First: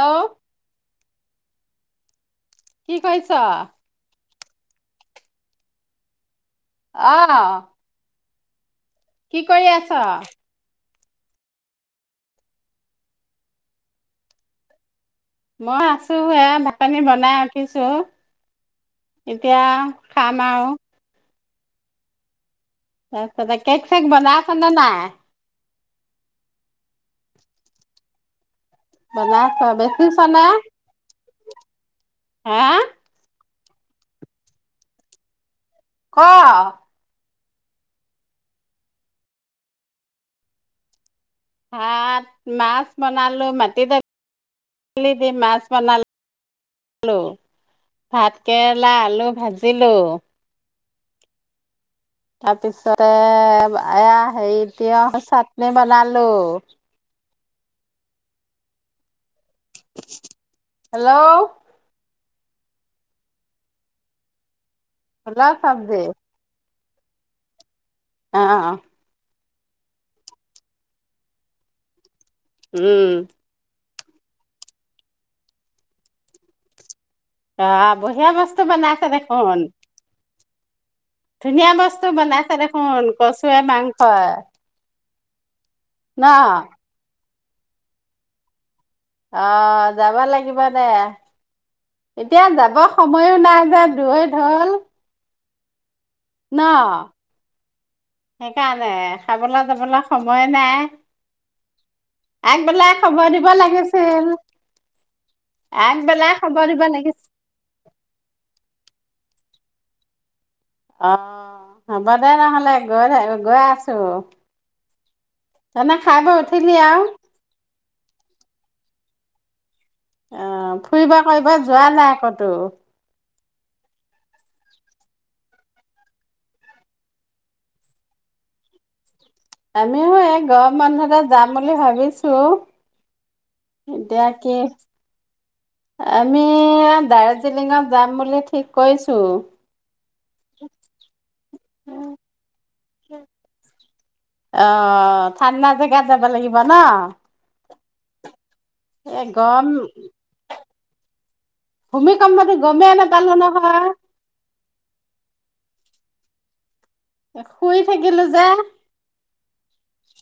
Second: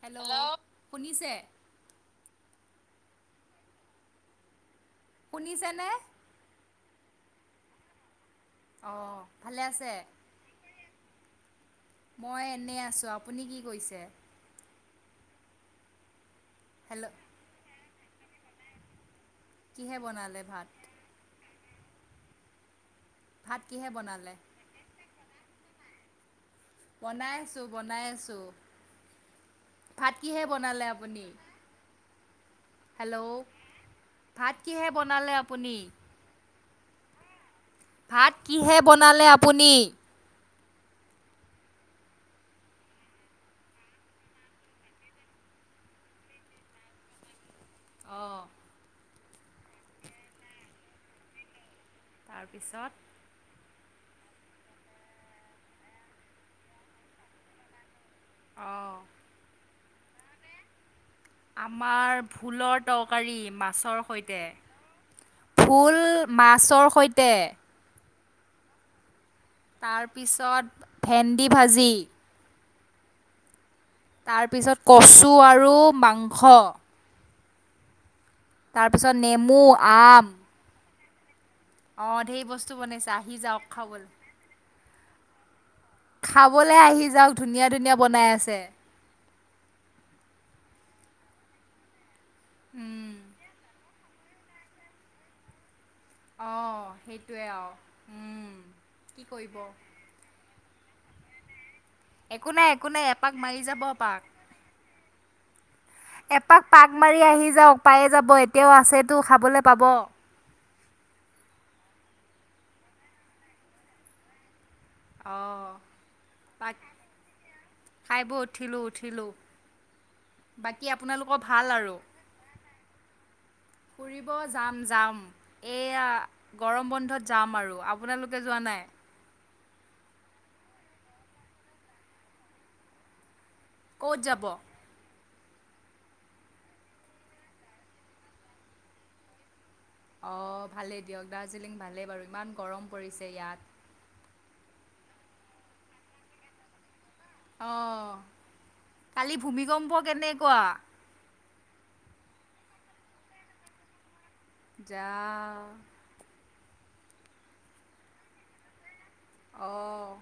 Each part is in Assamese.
হেল্ল' শুনিছে? কি কৰিছ শুনিছেনে? আহ অ কি ভালে কৰি আছে। আছ মই এনে আছোঁ আপুনি কি কৰিছে মই আছো হ ঢ পানী হেল্ল' বনাই উঠিছ ছ [unintelligible] এতিয়া কিহে খাম বনালে ভাত আৰু আছ ভাত কেক কিহে চেক বনালে বনায় আছ ন নাই বনাই আছো বনাই আছো বলা আছ বেছি চ নাই আপুনি হেল্ল' ভাত কিহে বনালে আ ক ভাত কিহে বনালে আপুনি ভাত মাছ বনালো মাটি দালি দি মাছ বনালো ভাত অঁ কেৰেলা আলু ভাজিলোঁ তাৰপিছত তাৰপিছতে এয়া হেৰিতি চাটনি বনালো অঁ [inaudible] আমাৰ ফুলৰ তৰকাৰী মাছৰ সৈতে হেল্ল' চব্জি ফুল মাছৰ সৈতে আ তাৰপিছত ভেন্দি ভাজি উম তাৰপিছত কচু আৰু মাংস আ বৈ তাৰপিছত নেমু আম ধুনীয়া বস্তু অঁ ধেৰ বনাইছে বস্তু দেখোন বনাইছে আহি কচুৱে যাওক মাংস খাবলে আহি যাওঊক ধুনীয়া ধুনীয়া বনাই আছে আহ যাব লাগিব দে এতিয়া যাব উম, সময়ো নাই যোন তইৰে ঢল ন অঁ সেইটোৱে আৰু উম, সেইকাৰণে কি কৰিব খাবলৈ যাবলৈ সময় নাই একো নাই-একো আগবেলাই নাই খবৰ এপাক দিব মাৰি যাব পাক। লাগিছিল আগবেলাই এপাক খবৰ দিব পাক মাৰি লাগিছিল আহি যাওঁক যাওক পায়ে যাব তেওঁ আছেতো খাবলৈ পাব। আহ হ'ব দে নহ'লে গৈ গৈ আছো। অঁ যি ন খাইাব উঠিলি আৰু খাইব উঠিলোঁ-উঠিলো আহ ফুৰিব কৰিবা যোৱা নাই কতো? ফুৰিব যাম-যাম এইয়া গৰম বন্ধত যাম আৰু। আপোনালোকে যোৱা নাই? আমিও এই গৰম বন্ধতে যাম বুলি ভাবিছো ক'ত এতিয়া যাব কি আমি দাৰৰ্জিলিঙত যাম বুলি ঠিক কৈছো। অঁ ভালেই দিয়ক দাৰ্জিলিং ভালেই বাৰু ইমান গৰম পৰিছে ইয়াত অ ঠাণ্ডা জেগাত যাব লাগিব ন অহ এ কালি, গৰম ভূমিকম্প কেনেকুৱা ভূমিকম্প টো গমে নেপালোঁ নহয যা শুই থাকিলো যে। অহ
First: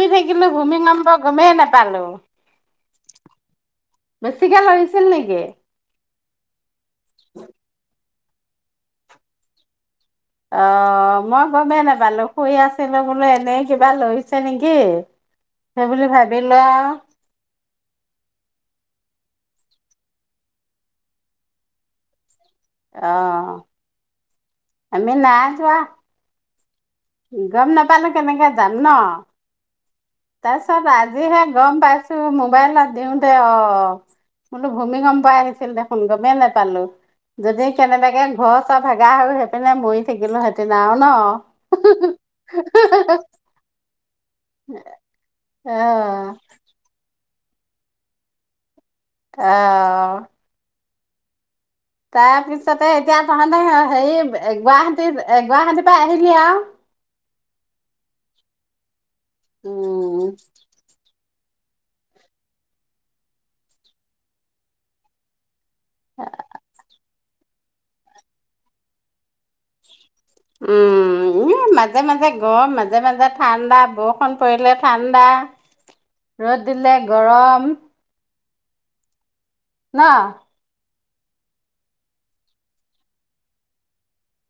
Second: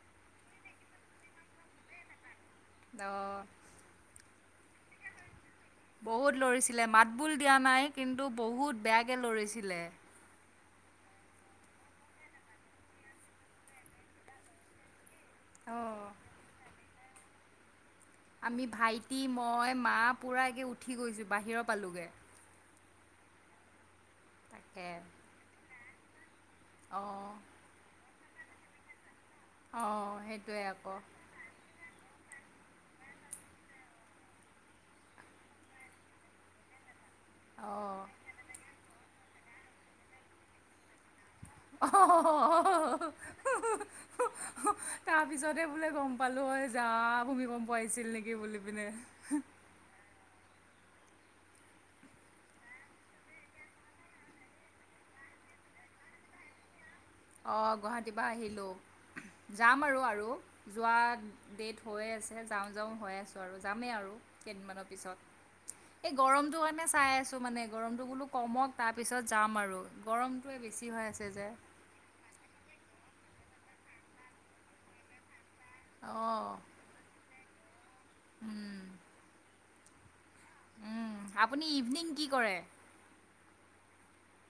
গুই থাকিলো। ভূমিকম্প গমেইে নোপালো ন বেছিকৈ লৰিছিল নেকি বহুত লৰিছে মাত বোল দিয়া নাই কিন্তু বহুত বেয়াকৈ লৰিছিলে। অ মই গমেই নাপালো, শুই আছিলো বোলো এনে কিবা লৈছে নেকি? সেই অঁ বুলি ভাবি লৈ আমি ভাইটি, মই, মা পুৰা একে উঠি গৈছো বাহিৰৰ পালোগৈ। অহ তাকে আমি নাই যোৱা। অঁ গম নাপালো কেনেকে যাম ন অঁ সেইটোৱে তাৰপিছত আকৌ আজিহে গম পাইছো। তোৰ মোবাইলত দিও দে অ বোলো ভূমি গম পাই আহিছিল দেখোন? গমেই নোপালো। যদি অঁ কেনেবাকে ঘৰ চব ভাগা আৰু সেইপিনে মৰি থাকিলো হেতেন আৰু ন? [unintelligible] তাৰ পিছতে বোলে গম পালো যাম ভুমিকম্প আহিছিল নেকি বুলি পিনে। আহ তাৰপিছতে এতিয়া তহঁতে হেৰি গুৱাহাটী গুৱাহাটীৰ পৰা আহিলি আৰু? অ গুৱাহাটীৰ পৰা আহিলো। যাম আৰু উম আৰু যোৱা ডেট হৈয়ে আছে যাওঁ যাওঁ হৈ আছোঁ আৰু যামেই আৰু কেইদিনমানৰ পিছত এই গৰমটো কাৰণে চাই আছো। মানে গৰমটো বোলো কমক তাৰ পিছত যাম আৰু। গৰমটোৱে বেছি হৈ আছে যে বৰ মাজে মাজে ঠাণ্ডা বৰষুণ পৰিলে ঠাণ্ডা ৰ'দ দিলে গৰম। উ উম ন আপুনি ইভিনিং কি কৰে।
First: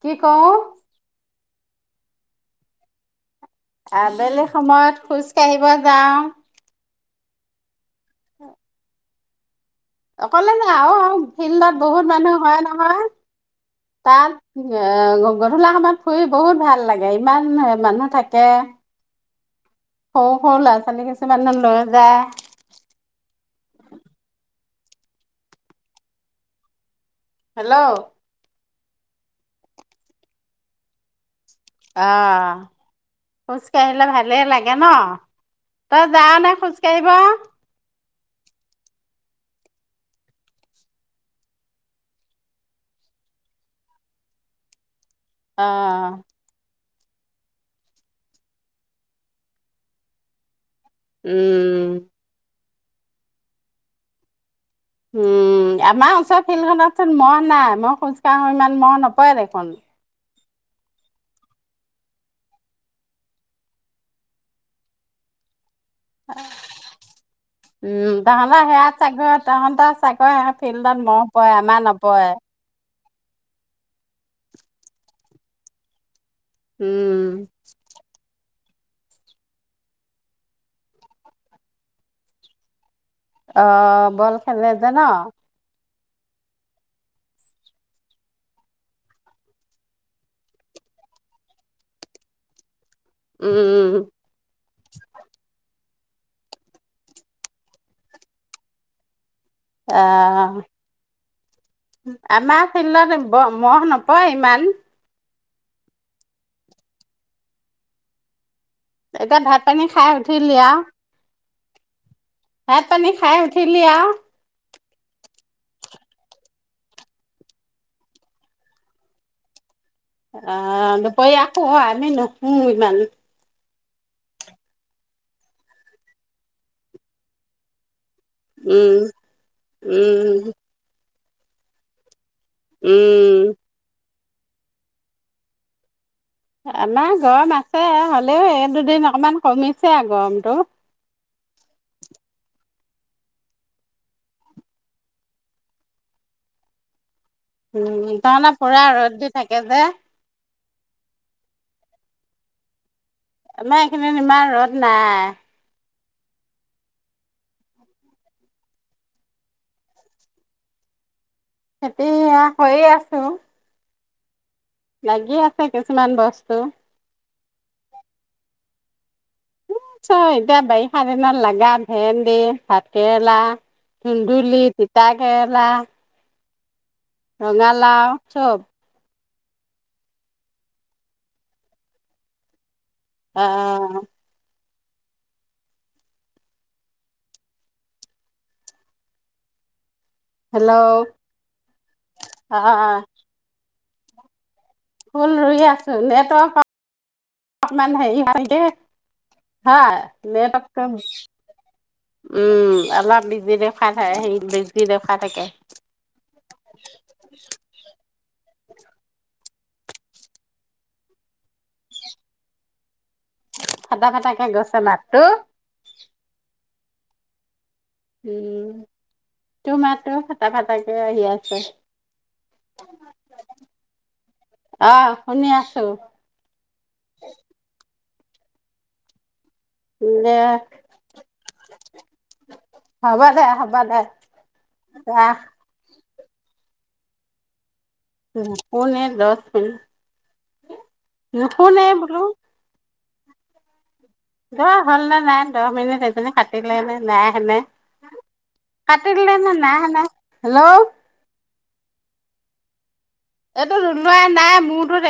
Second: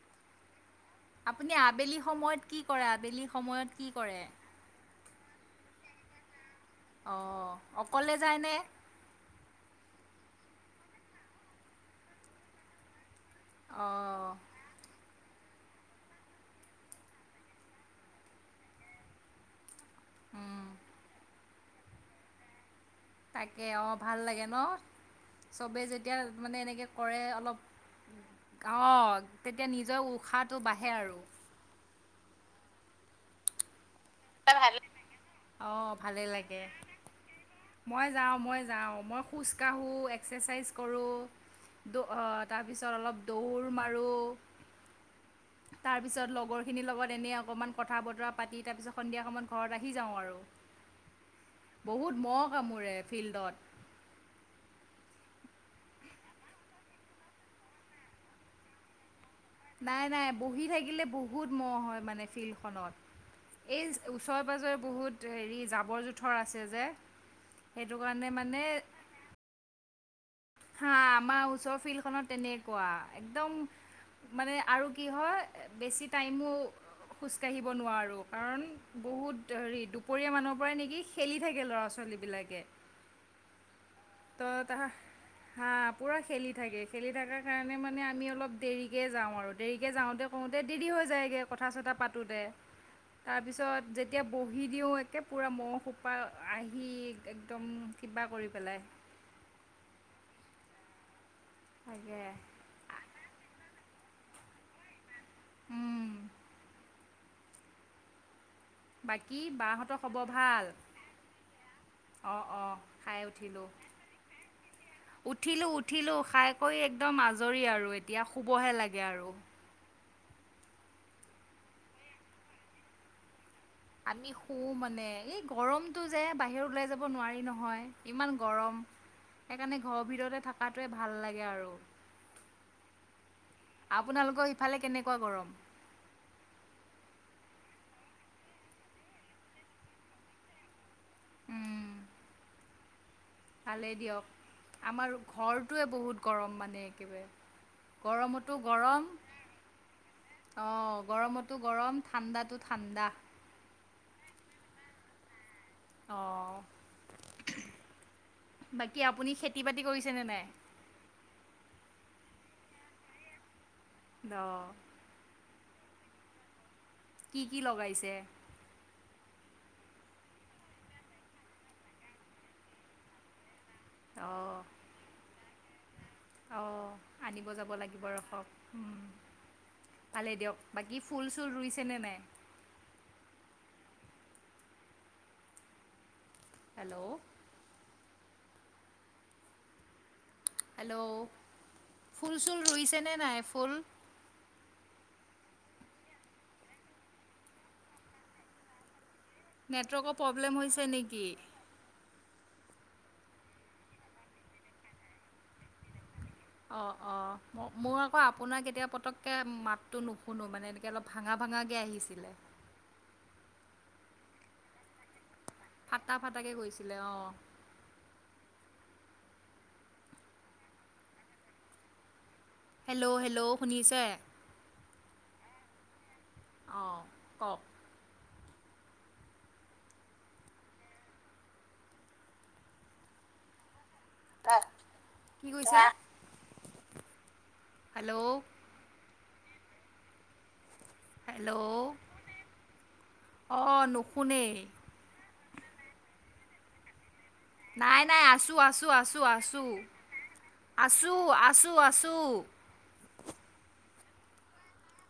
কি কওঁ আপুনি আবেলি সময়ত কি কৰে আবেলি সময়ত কি কৰে আবেলি সময়ত। খোজ কাঢ়িব যাওঁ। অ অকলে যায়নে। অকলে ন আহ ফিল্ডত বহুত মানুহ হয় নহয়। অঁ তাত [unintelligible] আহ গধূলি সময়ত ফুৰি বহুত ভাল লাগে ইমান মানুহ থাকে। সৰু সৰু উম, ল'ৰা ছোৱালী কিছুমান লৈ যায়। তাকে অ ভাল লাগে ন চবে যেতিয়া মানে এনেকে কৰে অলপ হেল্ল' অ তেতিয়া নিজৰ উশাহটো বাঢ়ে আৰু অ খুজকা ভালে লাগে ন অঁ তই ভালেই যাৱ নে লাগে খোজ কাঢ়িব। মই যাওঁ মই যাওঁ মই খোজকাঢ়োঁ এক্সাৰচাইজ কৰোঁ তাৰপিছত অলপ দৌৰ মাৰোঁ। অ তাৰ পিছত লগৰ খিনিৰ লগত তেনে অকণমান কথা বতৰা পাতি তাৰ পিছত। সন্ধিয়া সমত ঘৰত আহি যাওঁ আৰু উম বহুত মহ কামোৰে ফিল্ডত উম আমাৰ ওচৰ ফিল্ডখনত চোন মহ নাই মই খোজকাঢ়ো ইমান ম মহ ন পয় দেখুন নাই নাই বহি থাকিলে বহুত মহ হয় মানে ফিল্ডখনত এই ওচৰে পাঁজৰে বহুত হেৰি জাব [unintelligible] উম কাৰণে তহত মানে সেয়া চাগৈ তহত ক হা ফিল্ডত মহ পৰে ওচৰৰ আমাৰ ফিল্ডখনত নপঢৰে তেনেকুৱা একদম মানে আৰু কি হয় বেছি টাইমো উম, খোজকাঢ়িব নোৱাৰো কাৰণ বহুত হেৰি দুপৰীয়া মানৰ পৰাই নেকি খেলি থাকে ল'ৰা ছোৱালী বিলাকে। অহ বল খেলে যে ন? আ পুৰা খেলি থাকে। খেলি থাকাৰ কাৰণে মানে আমি অলপ দেৰিকে যাওঁ আৰু দেৰিকে যাওঁতে কওঁতে দেৰি হৈ যায়গে কথা চথা পাতোঁতে। তাৰ পিছত উম, যেতিয়া বহি দিও একে পুৰা মহ [unintelligible] আহি একদম কিবা কৰি পেলাই আহ তাকে আমাৰ ফিল্ডত মহ [unintelligible] [unintelligible] ইমান উম। এতিয়া বাকী ভাত পানী বাহঁতৰ খাই উঠিলি আও অ' অ' ভাত পানী খাই উঠিলো। উঠিলি আও উঠিলো উঠ উঠিলোঁ। খাই কৰি একদম আজৰি আৰু এতিয়া শুবহে লাগে আৰু অ' দুপৰীয়া শু আমি নুশুও ইমান। আমি শু মানে এই গৰমতটো যে বাহিৰত ওলাই যাব নোৱাৰি নহয়। ইমান গৰম উম সেইকাৰণে ঘৰৰ ভিতৰতে উম থাকাটোৱে ভাল। ভাল লাগে আৰু উম। আপোনালোকৰ ইফালে কেনেকুৱা গৰম? আমাৰ গৰম আছে হলেও এই দুদিন অকমান কমিছে আও গৰমটো। উম। ভালেই দিয়ক আমাৰ ঘৰটোৱে বহুত গৰম মানে একেবাৰে উম। গৰমতো তাৰমানে পুৰা ৰ'দ দি থাকে যে। অ' গৰমতো গৰম। ঠাণ্ডাতো ঠাণ্ডা। আমাৰ এইখিনিত ইমান ৰদ নাই। অ' বাকী আপুনি খেতি বাতি কৰিছেনে নাই? খেতি আ কৰি আছো। দ লাগি আছে কিছুমান বস্তু। কি কি লগাইছে? [unintelligible] এতিয়া বাৰিষা দিনত লাগা ভেন্দি, ভাতকেৰেলা ধুন্দুলি, তিতাকেৰেলা [unintelligible] অ'। আনিব যাব লাগিব ৰঙালাও ৰখক। চব। ভালে দিয়ক। বাকী ফুল চুল ৰুইছেনে নাই? অ'। Hello hello. ' ফুল চুল ৰুইছে অ' নে নাই? ফুল ফুল ৰুই আচো নেটৱক অকমান হেৰি হয় যে হা নেটৱৰ্কৰ প্ৰব্লেম নেৱটক হৈছে নেকি [unintelligible] উম অলপ বিজি দেখুৱা থয় বিজি দেখুৱাই থাকে অ অ মোৰ অ আপোনাক কেতিয়া পতককে মাতটো নুশুনো মানে এনেকে অলপ ভাঙা ভাঙাকে আহিছিলে ফটা ফটাকে গৈছে মাতটো ছিলে অ উম তোৰ মাতো ফটা ফটাকে আহি আছে হেল্ল' হেল্ল' শুনিছে আহ শুনি আছো অঁ কওক দে [unintelligible] হব দে হব দে ৰাখ [unintelligible] কি কৰিছা [inaudible] হেল্ল' উম পুন এই উম [inaudible] নোশুনেই বোলো অ নোশুনে হল নে নাই দহ মিনিট এজনী কাটিলে নে নাই হেনে নাই নাই আছো আছো আছো কাটিলে নে আছো নাই হেনে হেল্ল' আছো আ আছো আছো এইটো লোৱাই নাই মোৰতো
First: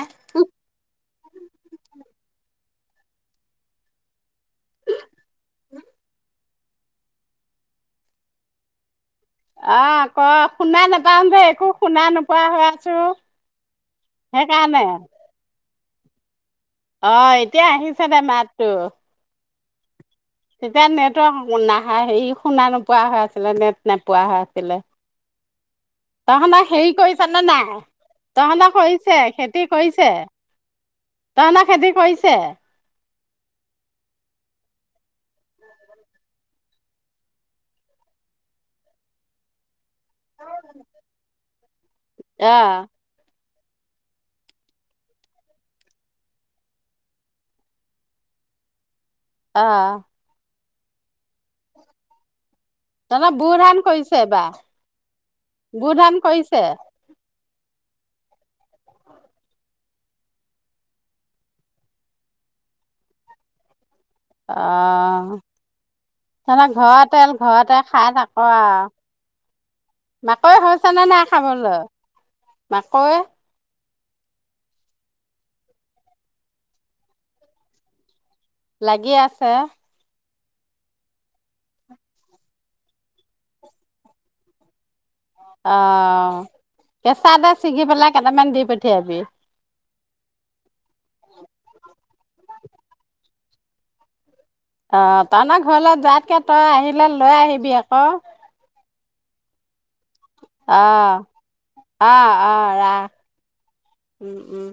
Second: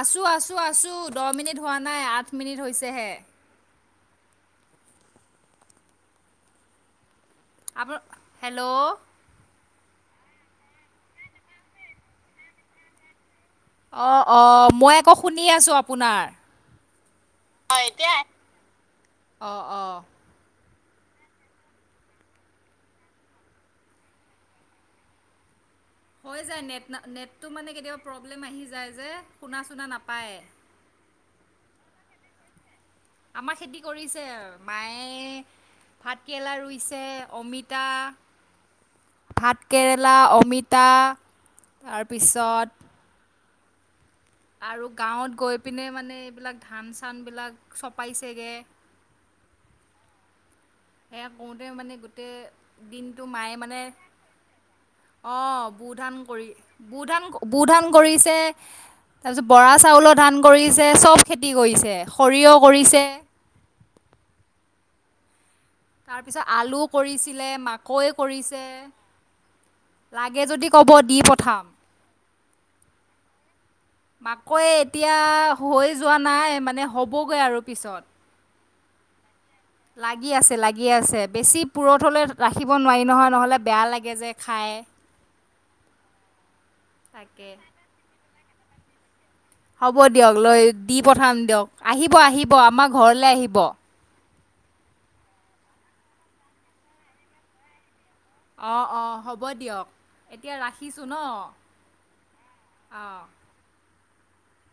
আছো আছো আছো দহ মিনিট হোৱা নাই আঠ মিনিট হৈছে দে [inaudible] [unintelligible] হেল্ল' আহ ক শুনা নাপাওঁ যে একো শুনা নোপোৱা হৈ আছো অ অ সেইকাৰণে মই আকৌ শুনি আছো আপোনাৰ অ এতিয়া আহিছে দে মাতটো অ অ তেতিয়া নেটৱৰ্ নাহা হেৰি শুনা নোপোৱা হৈ আছিলে নেট নেপোৱা হৈ আছিলে হৈ তহঁতৰ যায় নেট হেৰি না কৰিছ নে নেটটো নাই? মানে কেতিয়াব প্ৰব্লেম আহি তহঁতৰ যায় যে কৰিছে শুনা চুনা নাপায় তহতৰ খেতি কৰিছে? আমাৰ খেতি কৰিছে মায়ে ভাত কৰেলা ৰুইছে, অমিতা, ভাত কেৰেলা অমিতা অ', তাৰপিছত আৰু গাঁৱত গৈ পিনে মানে এইবিলাক ধান-চান বিলাক চপাইছেগে আহ সেয়া কৰোতে মানে গোটেই দিনটো তহঁতৰ বু মায়ে ধান মানে কৰিছে এইবাৰ অ বু ধান কৰি বু ধান বু ধান কৰিছে, তাৰপিছত বৰা চাউলৰ ধান কৰিছে, চব খেতি কৰিছে। সৰিয়হ কৰিছে তাৰপিছত অঁ আলু ঘৰতেল কৰিছিলে ঘৰতে মাকৈ খাই থকো কৰিছে আও। লাগে মাকৈ যদি ক'ব হৈছে নে দি নাই পঠাম খাবলৈ? মাকৈ? মাকৈ এতিয়া হৈ যোৱা নাই, মানে হ'বগৈ আৰু পিছত। লাগি আছে লাগি আছে, লাগি আছে, বেছি পুৰঠলৈ ৰাখিব নোৱাৰি নহয়, নহ'লে বেয়া লাগে যে খাই। অ কেঁচা দ তাকে চিঙি পেলাই কেইটামান দি পঠিয়াবি। হ'ব দিয়ক লৈ দি পঠাম দিয়ক আহিব-আহিব আমাৰ ঘৰলৈ আহিব। অ তহত ঘৰলে যোৱাতকে তই আহিলে লৈ আহিবি আকৌ। অ-অ হ'ব দিয়ক। এতিয়া ৰাখিছোঁ ন আহ-আহ-আহ ৰাখ অঁ উম-উম